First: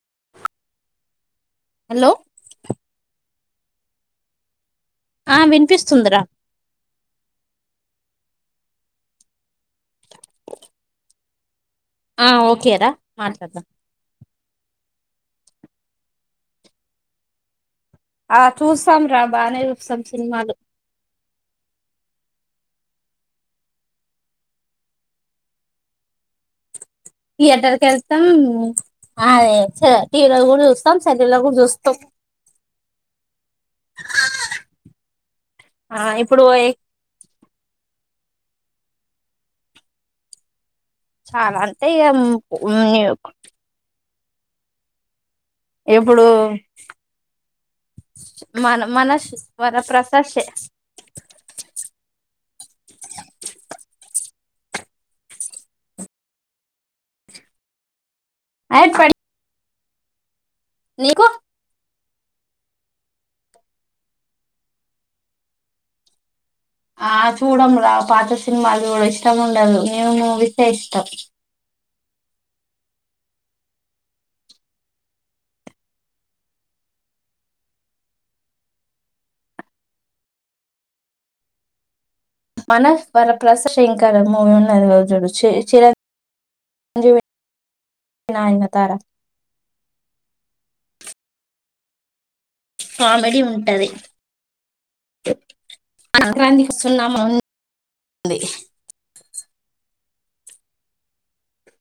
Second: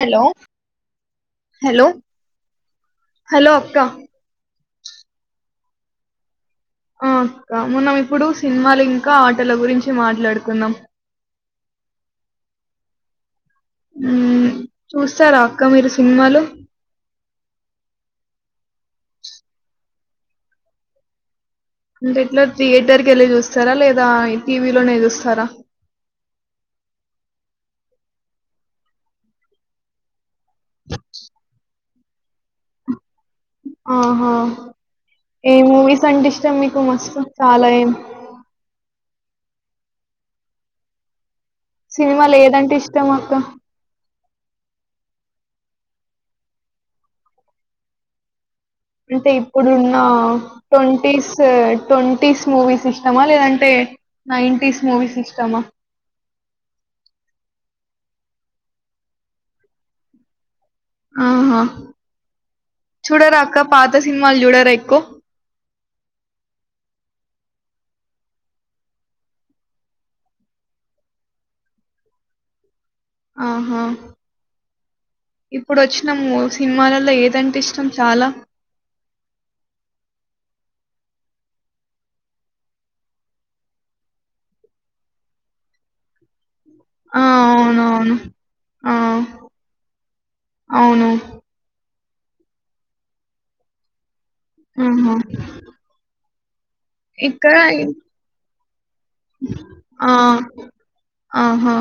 Hello hello hello అక్క ఆ వినిపిస్తుందిరా ఆ అక్క మనం ఇప్పుడు సినిమాలు ఇంకా ఆటలు గురించి మాట్లాడుకుందాం ఆ ఓకే రా మాట్లాడతా ఉమ్ చూస్తారా అక్క మీరు సినిమాలు ఆ చూస్తాం రా బానే చూస్తాం సినిమాలు అంటే ఇట్లా థియేటర్ కేళ్ళి చూస్తారా లేదా టీవీలోనే చూస్తారా థియేటర్కి వెళ్తాం అదే టీవీలో కూడా చూస్తాం సెల్లులలో కూడా చూస్తాం ఆహా ఏ మూవీస్ ఆ అంటె ఇప్పుడు ఇష్టం మీకు మస్తు చాలా ఏం చాలా అంటే ఇగ సినిమాలు ఏదంటే ఇష్టం మ్యూ అక్క ఎప్పుడు అంటే ఇప్పుడున్న ట్వంటీస్ ట్వంటీస్ మూవీస్ ఇష్టమా లేదంటే నైన్టీస్ మూవీస్ ఇష్టమా అయి ట్వం ఆహా చుడ రా అక్క పాత సినిమాలు చూడరా ఎకో ఆ చూడం రా పాత సినిమాలు చూడా ఇష్టం ఉండదు న్యూ మూవీసే ఇష్టం ఆహా ఇప్పుడు వచ్చినము సినిమాలలో ఏదంటే ఇష్టం చాలా మన వర ప్రసా శంకర మూవీ ఉన్నది చూడు చిర ఆ అవునవును నాయనతార ఆ అవును కామెడీ ఉంటది ఆహ సంక్రాంతికి సున్నామా ఉంది ఆ ఆహా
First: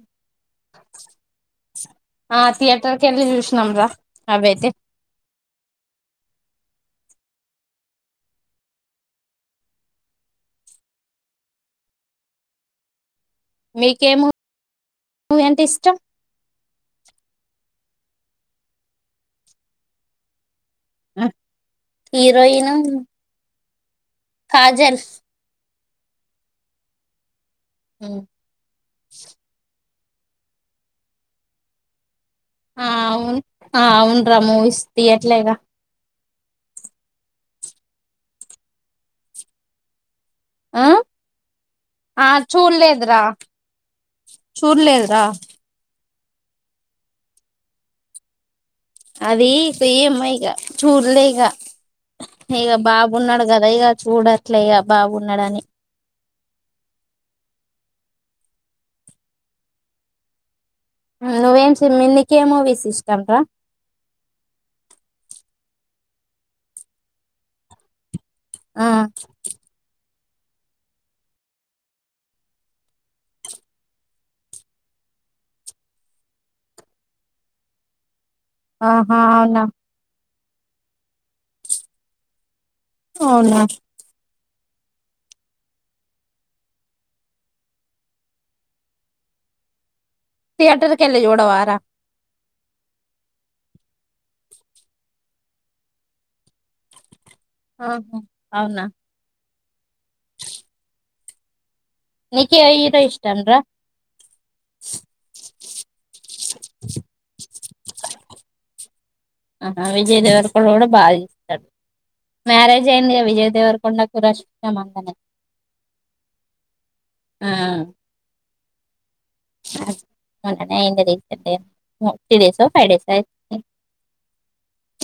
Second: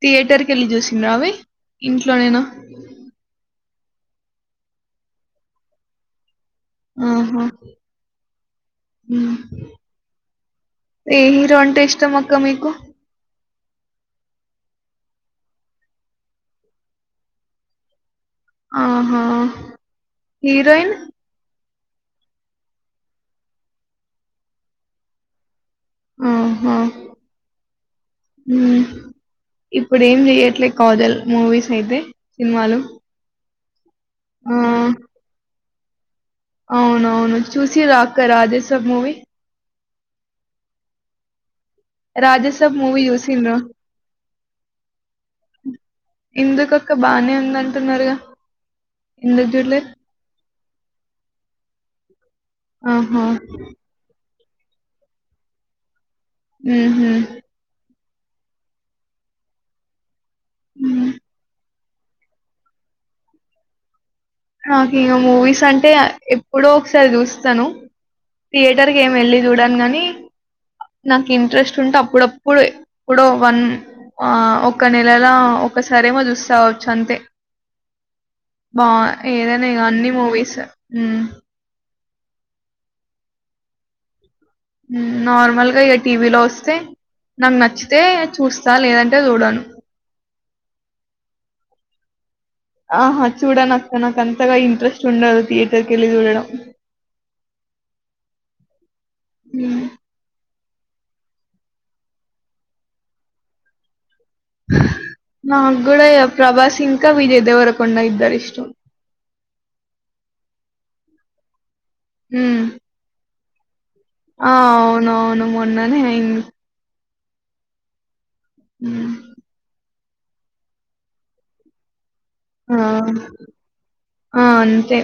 థియేటర్ కేళ్ళి చూసింరా అవి ఇంట్లోనేనా నమరా అవియితే ఆహా ఏ హీరో అంటే ఇష్టం అక్క మీకు నీకే మూవీ అంటే ఇష్టం ఆహా హీరోయిన్ హీరోయిన్ కాజల్ ఆహా ఇప్పుడు ఏం చెయట్లే కాజల్ మూవీస్ అయితే సినిమాలు. ఆ అవును అవును రా ఆ! మూవీస్ తీయట్లేగా అవునవును చూసిరా అక్క రాజసబ్ మూవీ ఆ ఆ రాజసాబ్ మూవీ చూడలేదు రా చూసిండ్రా? చూడలేదురా ఇందుకక్క బానే ఉంద అంటున్నారుగా అది ఇక ఏమైక చూడలేక ఇక ఆహా! బాబున్నాడు కదా ఇక చూడట్లే ఇక బాబున్నాడుని మ్మ్ మ్మ్ హ్మ్. నువ్వేం మీ నీకే మూవీస్ ఇష్టంరా హక ఇకా మూవీస్ అంటే ఎప్పుడో ఒకసారి చూస్తాను ఆ థియేటర్ క ఏమి వెళ్ళి చూడాను గాని నాకు ఇంట్రెస్ట్ ఉంటే అప్పుడప్పుడు ఇప్పుడ వన్ ఆ ఒక నెలలా ఒకసారి ఒకసారైమో చూస్తా అంతే బా ఆహా అవునా ఏదైనా ఇ అన్ని మూవీస్ అవునా నార్మల్గా ఇక టీవీలో వస్తే నాకు నచ్చితే చూస్తా లేదంటే చూడాను థియటర్ కీ ఎలి జోడవార ఆహా చూడను అక్క నాక అంతగా ఇంట్రెస్ట్ ఉండదు థియేటర్కి వెళ్ళి చూడడం ఆహా అవునా హ నికీ ఏ హీరో ఇష్టం రా నాకు కూడా ప్రభాస్ ఇంకా విజయ్దేవరకొండ ఇద్దరు ఇష్టం ఆహా విజయ్ దేవర్కుడు కూడా బాధస్తాడు ఉమ్ మ్యారేజ్ అయిందిగా విజయ్ దేవర్కు ఆ అవును అవును మొన్ననే అయి ఆ హ ఉ అయింది రీసెంట్ త్రీ డేస్ ఆ ఫైవ్ డేస్ ఆ అంతే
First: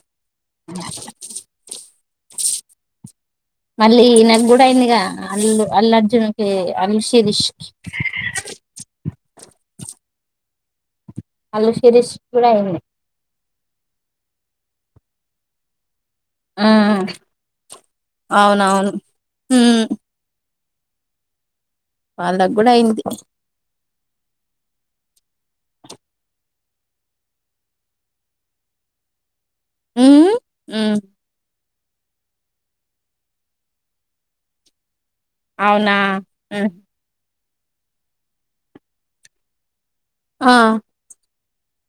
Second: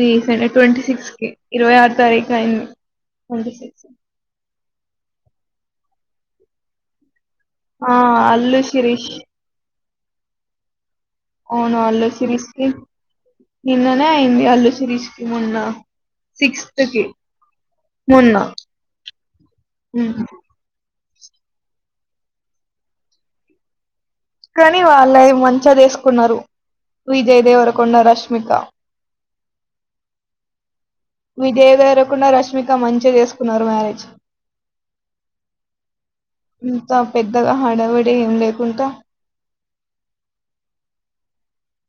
రీసెంట్ ట్వంటీ సిక్స్ కి ఇరవై ఆరు తారకా ఇ మళ్ళీ ఈనకు కూడా అయిందిగా అల్లు అల్లర్జున్కి అల్ శరిష్ ఆ అల్లు శిరీష్ అవును అల్లు శిరీష్ కి శిరీష కూడా కీ అయింది నిన్ననే అయింది అల్లు శిరీష కీ మొన్న ఆ సిక్స్త్ కీ మొన్న అవునవును ఉమ్ వాళ్ళకు కూడా అయింది కానీ వాళ్ళవి మంచిగా చేేసుకున్నారు విజయ్ దేవరకొండ రష్మిక మ్ఉమ్ మ్ విజయ్ దేవరకొండ రష్మిక మంచిగా చేసుకున్నారు మ్యారేజ్ అవునా మ్ అంతగా హడబడి ఏం లేకుంటా? ఆ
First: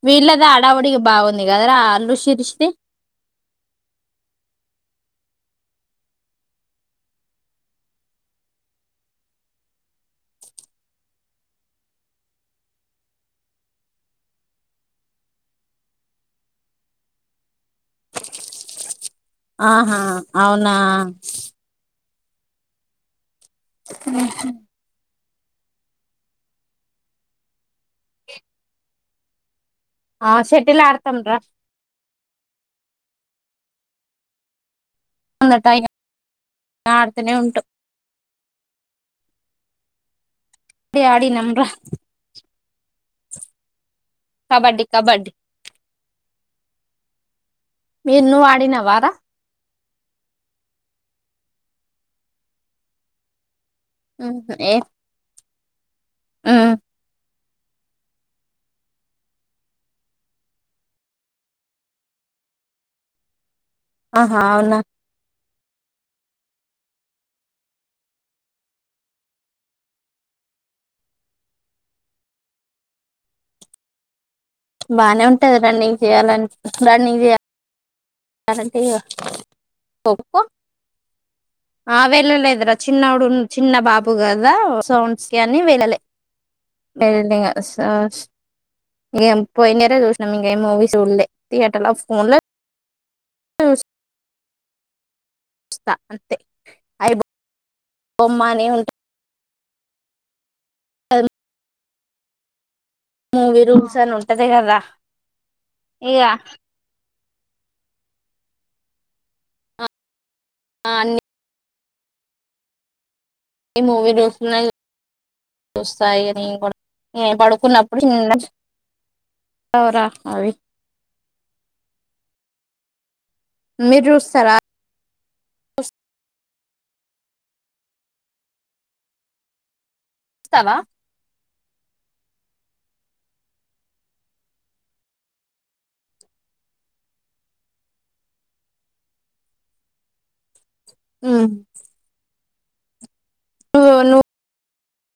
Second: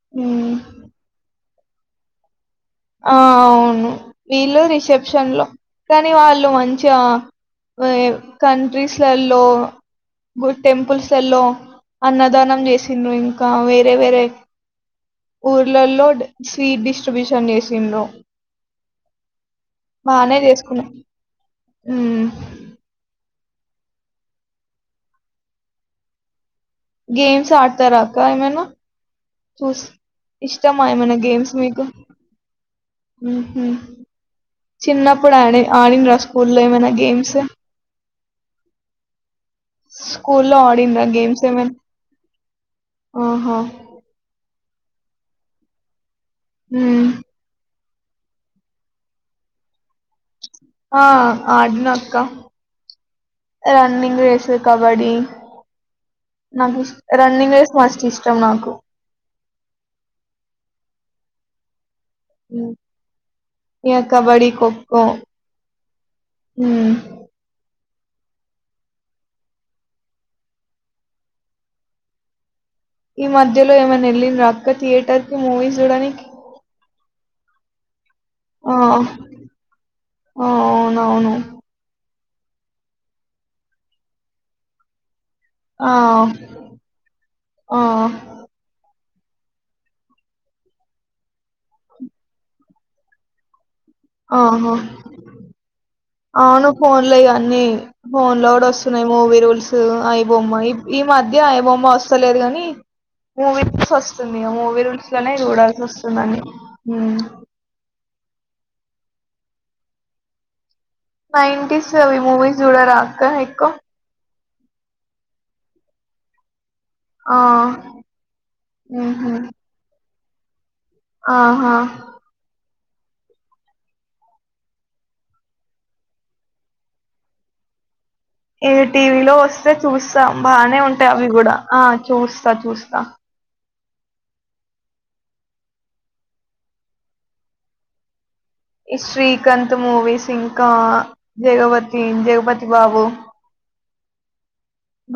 వీళ్ళదె ఉమ్, అడావుడిగా బాగుంది కదరా అల్లు షిరీష్ ది ఆ అవును వీళ్ళు రిసెప్షన్ లో కానీ వాళ్ళు మంచిగా [unintelligible] కంట్రీస్ లల్లో గు టెంపుల్స్ లల్లో అన్నదానం చేసిండ్రు ఇంకా వేరే వేరే ఊర్లలో డ్ స్వీట్ డిస్ట్రిబ్యూషన్ చేసిండ్రు ఆహా బానే అవునా చేసుకున్నా హ్మ్ మ్ హు గేమ్స్ ఆడతారక్క ఏమైనా? చూస్ ఆ షటిల్ ఇష్టమా ఏమైన ఆడతాం రా గేమ్స్ మీకు? మ్ హు చిన్నప్పుడు ఆడి అందట ఆడిండ్రా స్కూల్లో ఏమైనా ఆడుతూనే గేమ్స్? ఉంటాం స్కూల్లో ఆడిండ్రా గేమ్స్ ఆడినాం రా ఏమైనా? ఆహా! కబడ్డీ కబడ్డీ మ్ మీరు నువ్ ఆడినావారా? ఆ ఆడ్నఅక్క రన్నింగ్ రేస్ ఏ కబడ్డీ నాగుస్ రన్నింగ్ రేస్ మస్త్ ఇష్టం నాకు మ్ ఇక ఆహా కబడ్డీ ఖో అవునా ఖో మ్ ఈ మధ్యలో ఏమైనా ఎల్లిండ్రా? బానే ఉంటది రన్నింగ్ చేయాలంట్ రన్నింగ్ చేయా అది ఆ అంతే ఇగ ఆ [unintelligible] అవునవును ఆ వెళ్ళలేదురా చిన్నోడు చిన్న బాబు కదా సో అం స్కి అన్ని ఆ వెళ్ళలే లేదంటే ఇంగ ఆ సో ఇంగ పోయనియర్రే చూసినాం ఇంగ ఏం మూవీస్ చూడ్లే థియేటర్ ల ఫోన్ల స్ ఆహ అంతే అవును అయి ఫోన్లో ఇక అన్ని బొమ్మ ఫోన్లో అని కూడా వస్తున్నాయి మూవీ రూల్స్ ఐబొమ్మ ఈ ఉంటది మధ్య ఐబొమ్మ వస్తలేదు కాని మూవీ ప్స్ రూల్స్ అని వస్తుంది ఉంటది కదా మూవీ రూల్స్ లోనే చూడాల్సి వస్తుంది ఇగ అన్నీ అన్ని నైన్టీస్ అవి మూవీస్ చూడరా అక్క ఎక్కువ న్నాయి చూస్తా ఇక నేను కూడా నేను ఆ పడుకున్నప్పుడు చిన్నగా ఉహు [unintelligible] రా అవి ఆహా మీర్ చూస్తారా? ఈ టీవీలో వస్తే చూస్తాం స్తావా బానే ఉంటాయి అవి కూడా ఆ చూస్తా చూస్తా శ్రీకాంత్ మూవిస్ ఇంకా నువ్వు జగపతి జగపతి బాబు నువ్వు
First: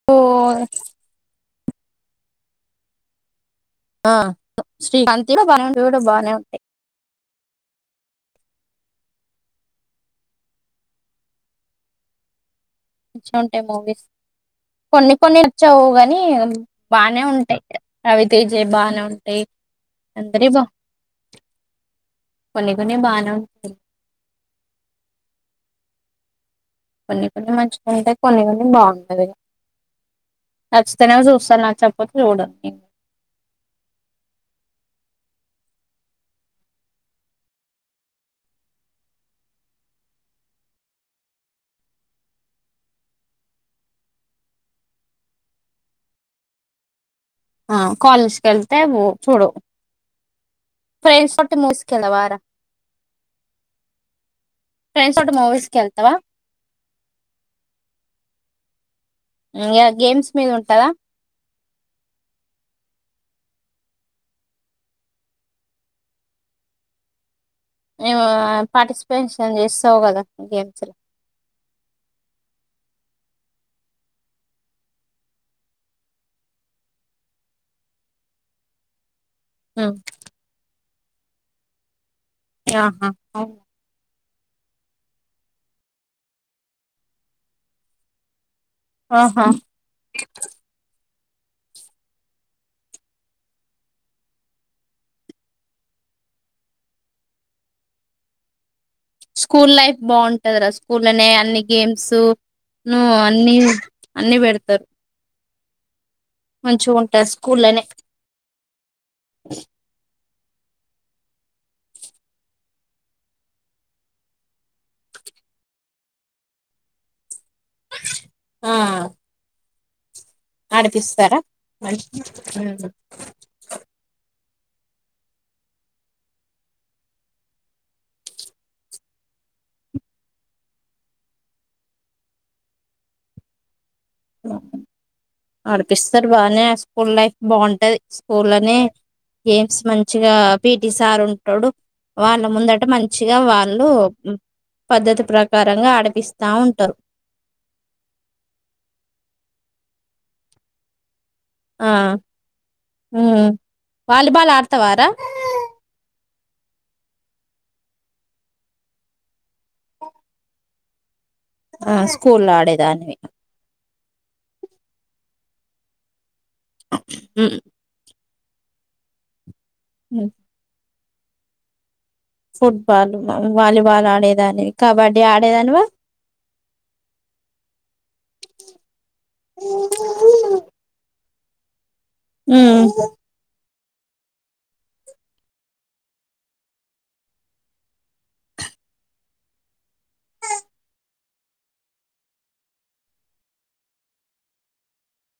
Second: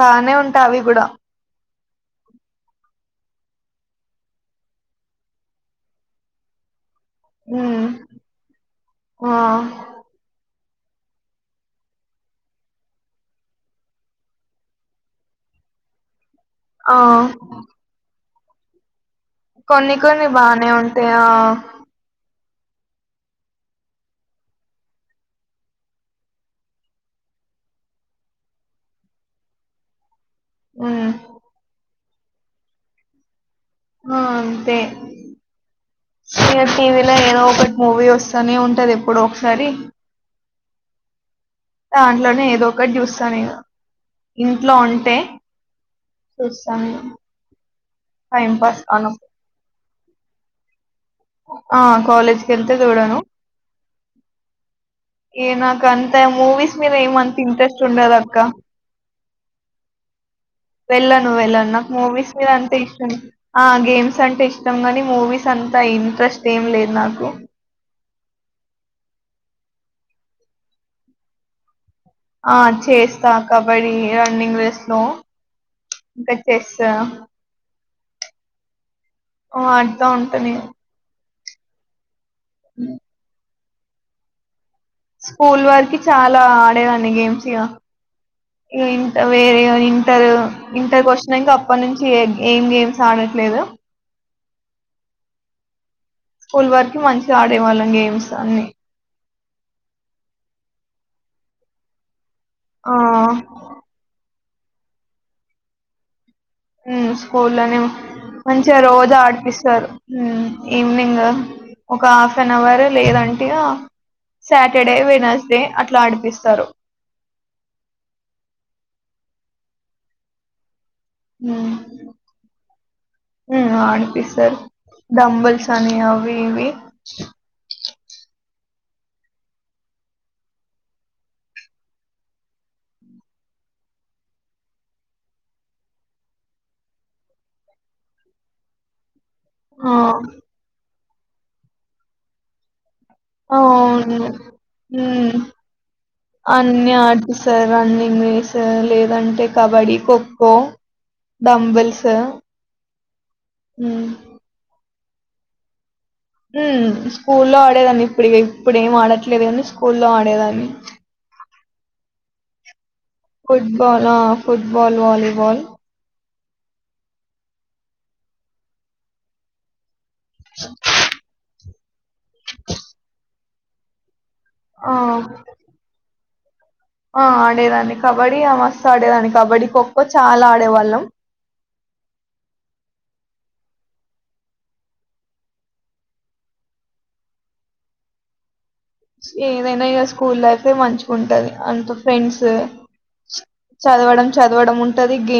బానే ఉంటా అవి గుడా ఆ శ్రీకాంత్ వి కూడా బానే ఉంటాయి మ్ ఆ మంచిగా ఉంటాయి మూవీస్ కొన్ని కొన్ని నచ్చవు గానీ ఆ బానే ఉంటాయ్ ఇ రవితేజయ బానే ఉంటా కొన్ని కొన్ని బానే ఉంటాయా కొన్ని కొన్ని బానే ఉం కొన్ని కొన్ని మంచిగా ఉంటాయి కొన్ని కొన్ని బాగుండాదు ఉమ్ నచ్చితనే చూస్తా నచ్చకాపోతే చూడ ఆ అంతే టీవీలో ఏదో ఒకటి మూవీ వస్తానే ఉంటది ఎప్పుడో ఒకసారి దాంట్లోనే ఏదో ఒకటి చూస్తాను నేను ఇంట్లో ఉంటే చూస్తాను ఆ కాలేజ్కి టైం వెళ్తే పాస్ కానప్పుడు చూడు ఫ్రెండ్స్ తోటి ఆ మూవీస్ కెళ్ళావారా కాలేజ్కి వెళ్తే చూడను ఏ నాక అంతా మూవీస్ మీద ఏమంత ఇంట్రెస్ట్ ఉండదక్క ఈ గేమ్స్ మీద ఉంటదా మూవీస్ మీద అంతా ఇష్టం ఆ గేమ్స్ అంటే ఇష్టం గానీ మూవీస్ అంతా ఇంట్రెస్ట్ ఏం లే నాకు మేము పార్టిసిపేషన్ చేస్తావు కదా గేమ్స్ లో ఆ చేస్తా కబడ్డీ రన్నింగ్ రేస్ లో ఇంకా చెస్ ఆ ఆ ఆడుతా ఉంటా నేను ఆహా స్కూల్ వారికి చాలా ఆడేదాన్ని గేమ్స్ ఇగా ఇ ఇంత ఆహా వేర్ ఇంటర్ ఇంటర్ వచ్చినాక ఇంక అప్పటి నుంచి ఏం గేమ్స్ ఆడట్లేదు స్కూల్ వరకి మంచిగా ఆడే వాళ్ళం గేమ్స్ అన్ని స్కూల్ లైఫ్ బాగుంటది రా స్కూల్లోనే అన్ని గేమ్స్ ఆ ను అన్ని అన్ని పెడతారు మంచిగా ఉంటది స్కూల్లనే స్కూల్లోనే మంచిగా రోజా ఆడిపిస్తారు ఈవనింగ్ ఒక హాఫ్ అన్ అవర్ లేదంటగా సాటర్డే వెనస్డే అట్లా అడిపిస్తారు ఆ ఆడిపిస్తారా మరి ఉ ఆడిపిస్తారు డంబుల్స్ అని అవి ఇవి ఆ అడిపిస్తారు బానే స్కూల్ లైఫ్ బాగుంటది స్కూల్లనే గేమ్స్ ఆ మంచిగా పిటి సార్ ఉంటాడు వాళ్ళ ముందట మంచి మంచిగా వాళ్ళు హ పద్ధతి ప్రకారంగా ఆడిపిస్తా అన్ని ఉంటారు ఆడిస్తారు రన్నింగ్ రేసు లేదంటే కబడ్డీ ఖో ఖో ఆ డంబుల్స్ ఉమ్ వాలీబాల్ ఆడతావారా స్కూల్లో ఆడేదాన్ని ఇప్పుడు ఇప్పుడు ఏం ఆడట్లేదు అని స్కూల్లో ఆడేదాన్ని [inaudible] ఆ స్కూల్లో ఆడేదానివి ఫుట్బల్ ఫుట్బల్ వాలీబల్ ఉ ఉమ్. [inaudible] ఫుట్బాల్ వాలీబాల్ ఆడేదాన్నివి ఆ కబడ్డీ ఆడేదానివా ఆ ఆడేదాన్ని కబడ్డీ ఆ మస్తు ఆడేదాన్ని కబడ్డీ ఖోఖో చాలా ఆడేవాళ్ళం ఉమ్ ఏదైనా ఇగా స్కూల్ లైఫే మంచిగాగుంటది అంత ఫ్రెండ్స్ చదవడం చదవడం ఉంటది గేమ్స్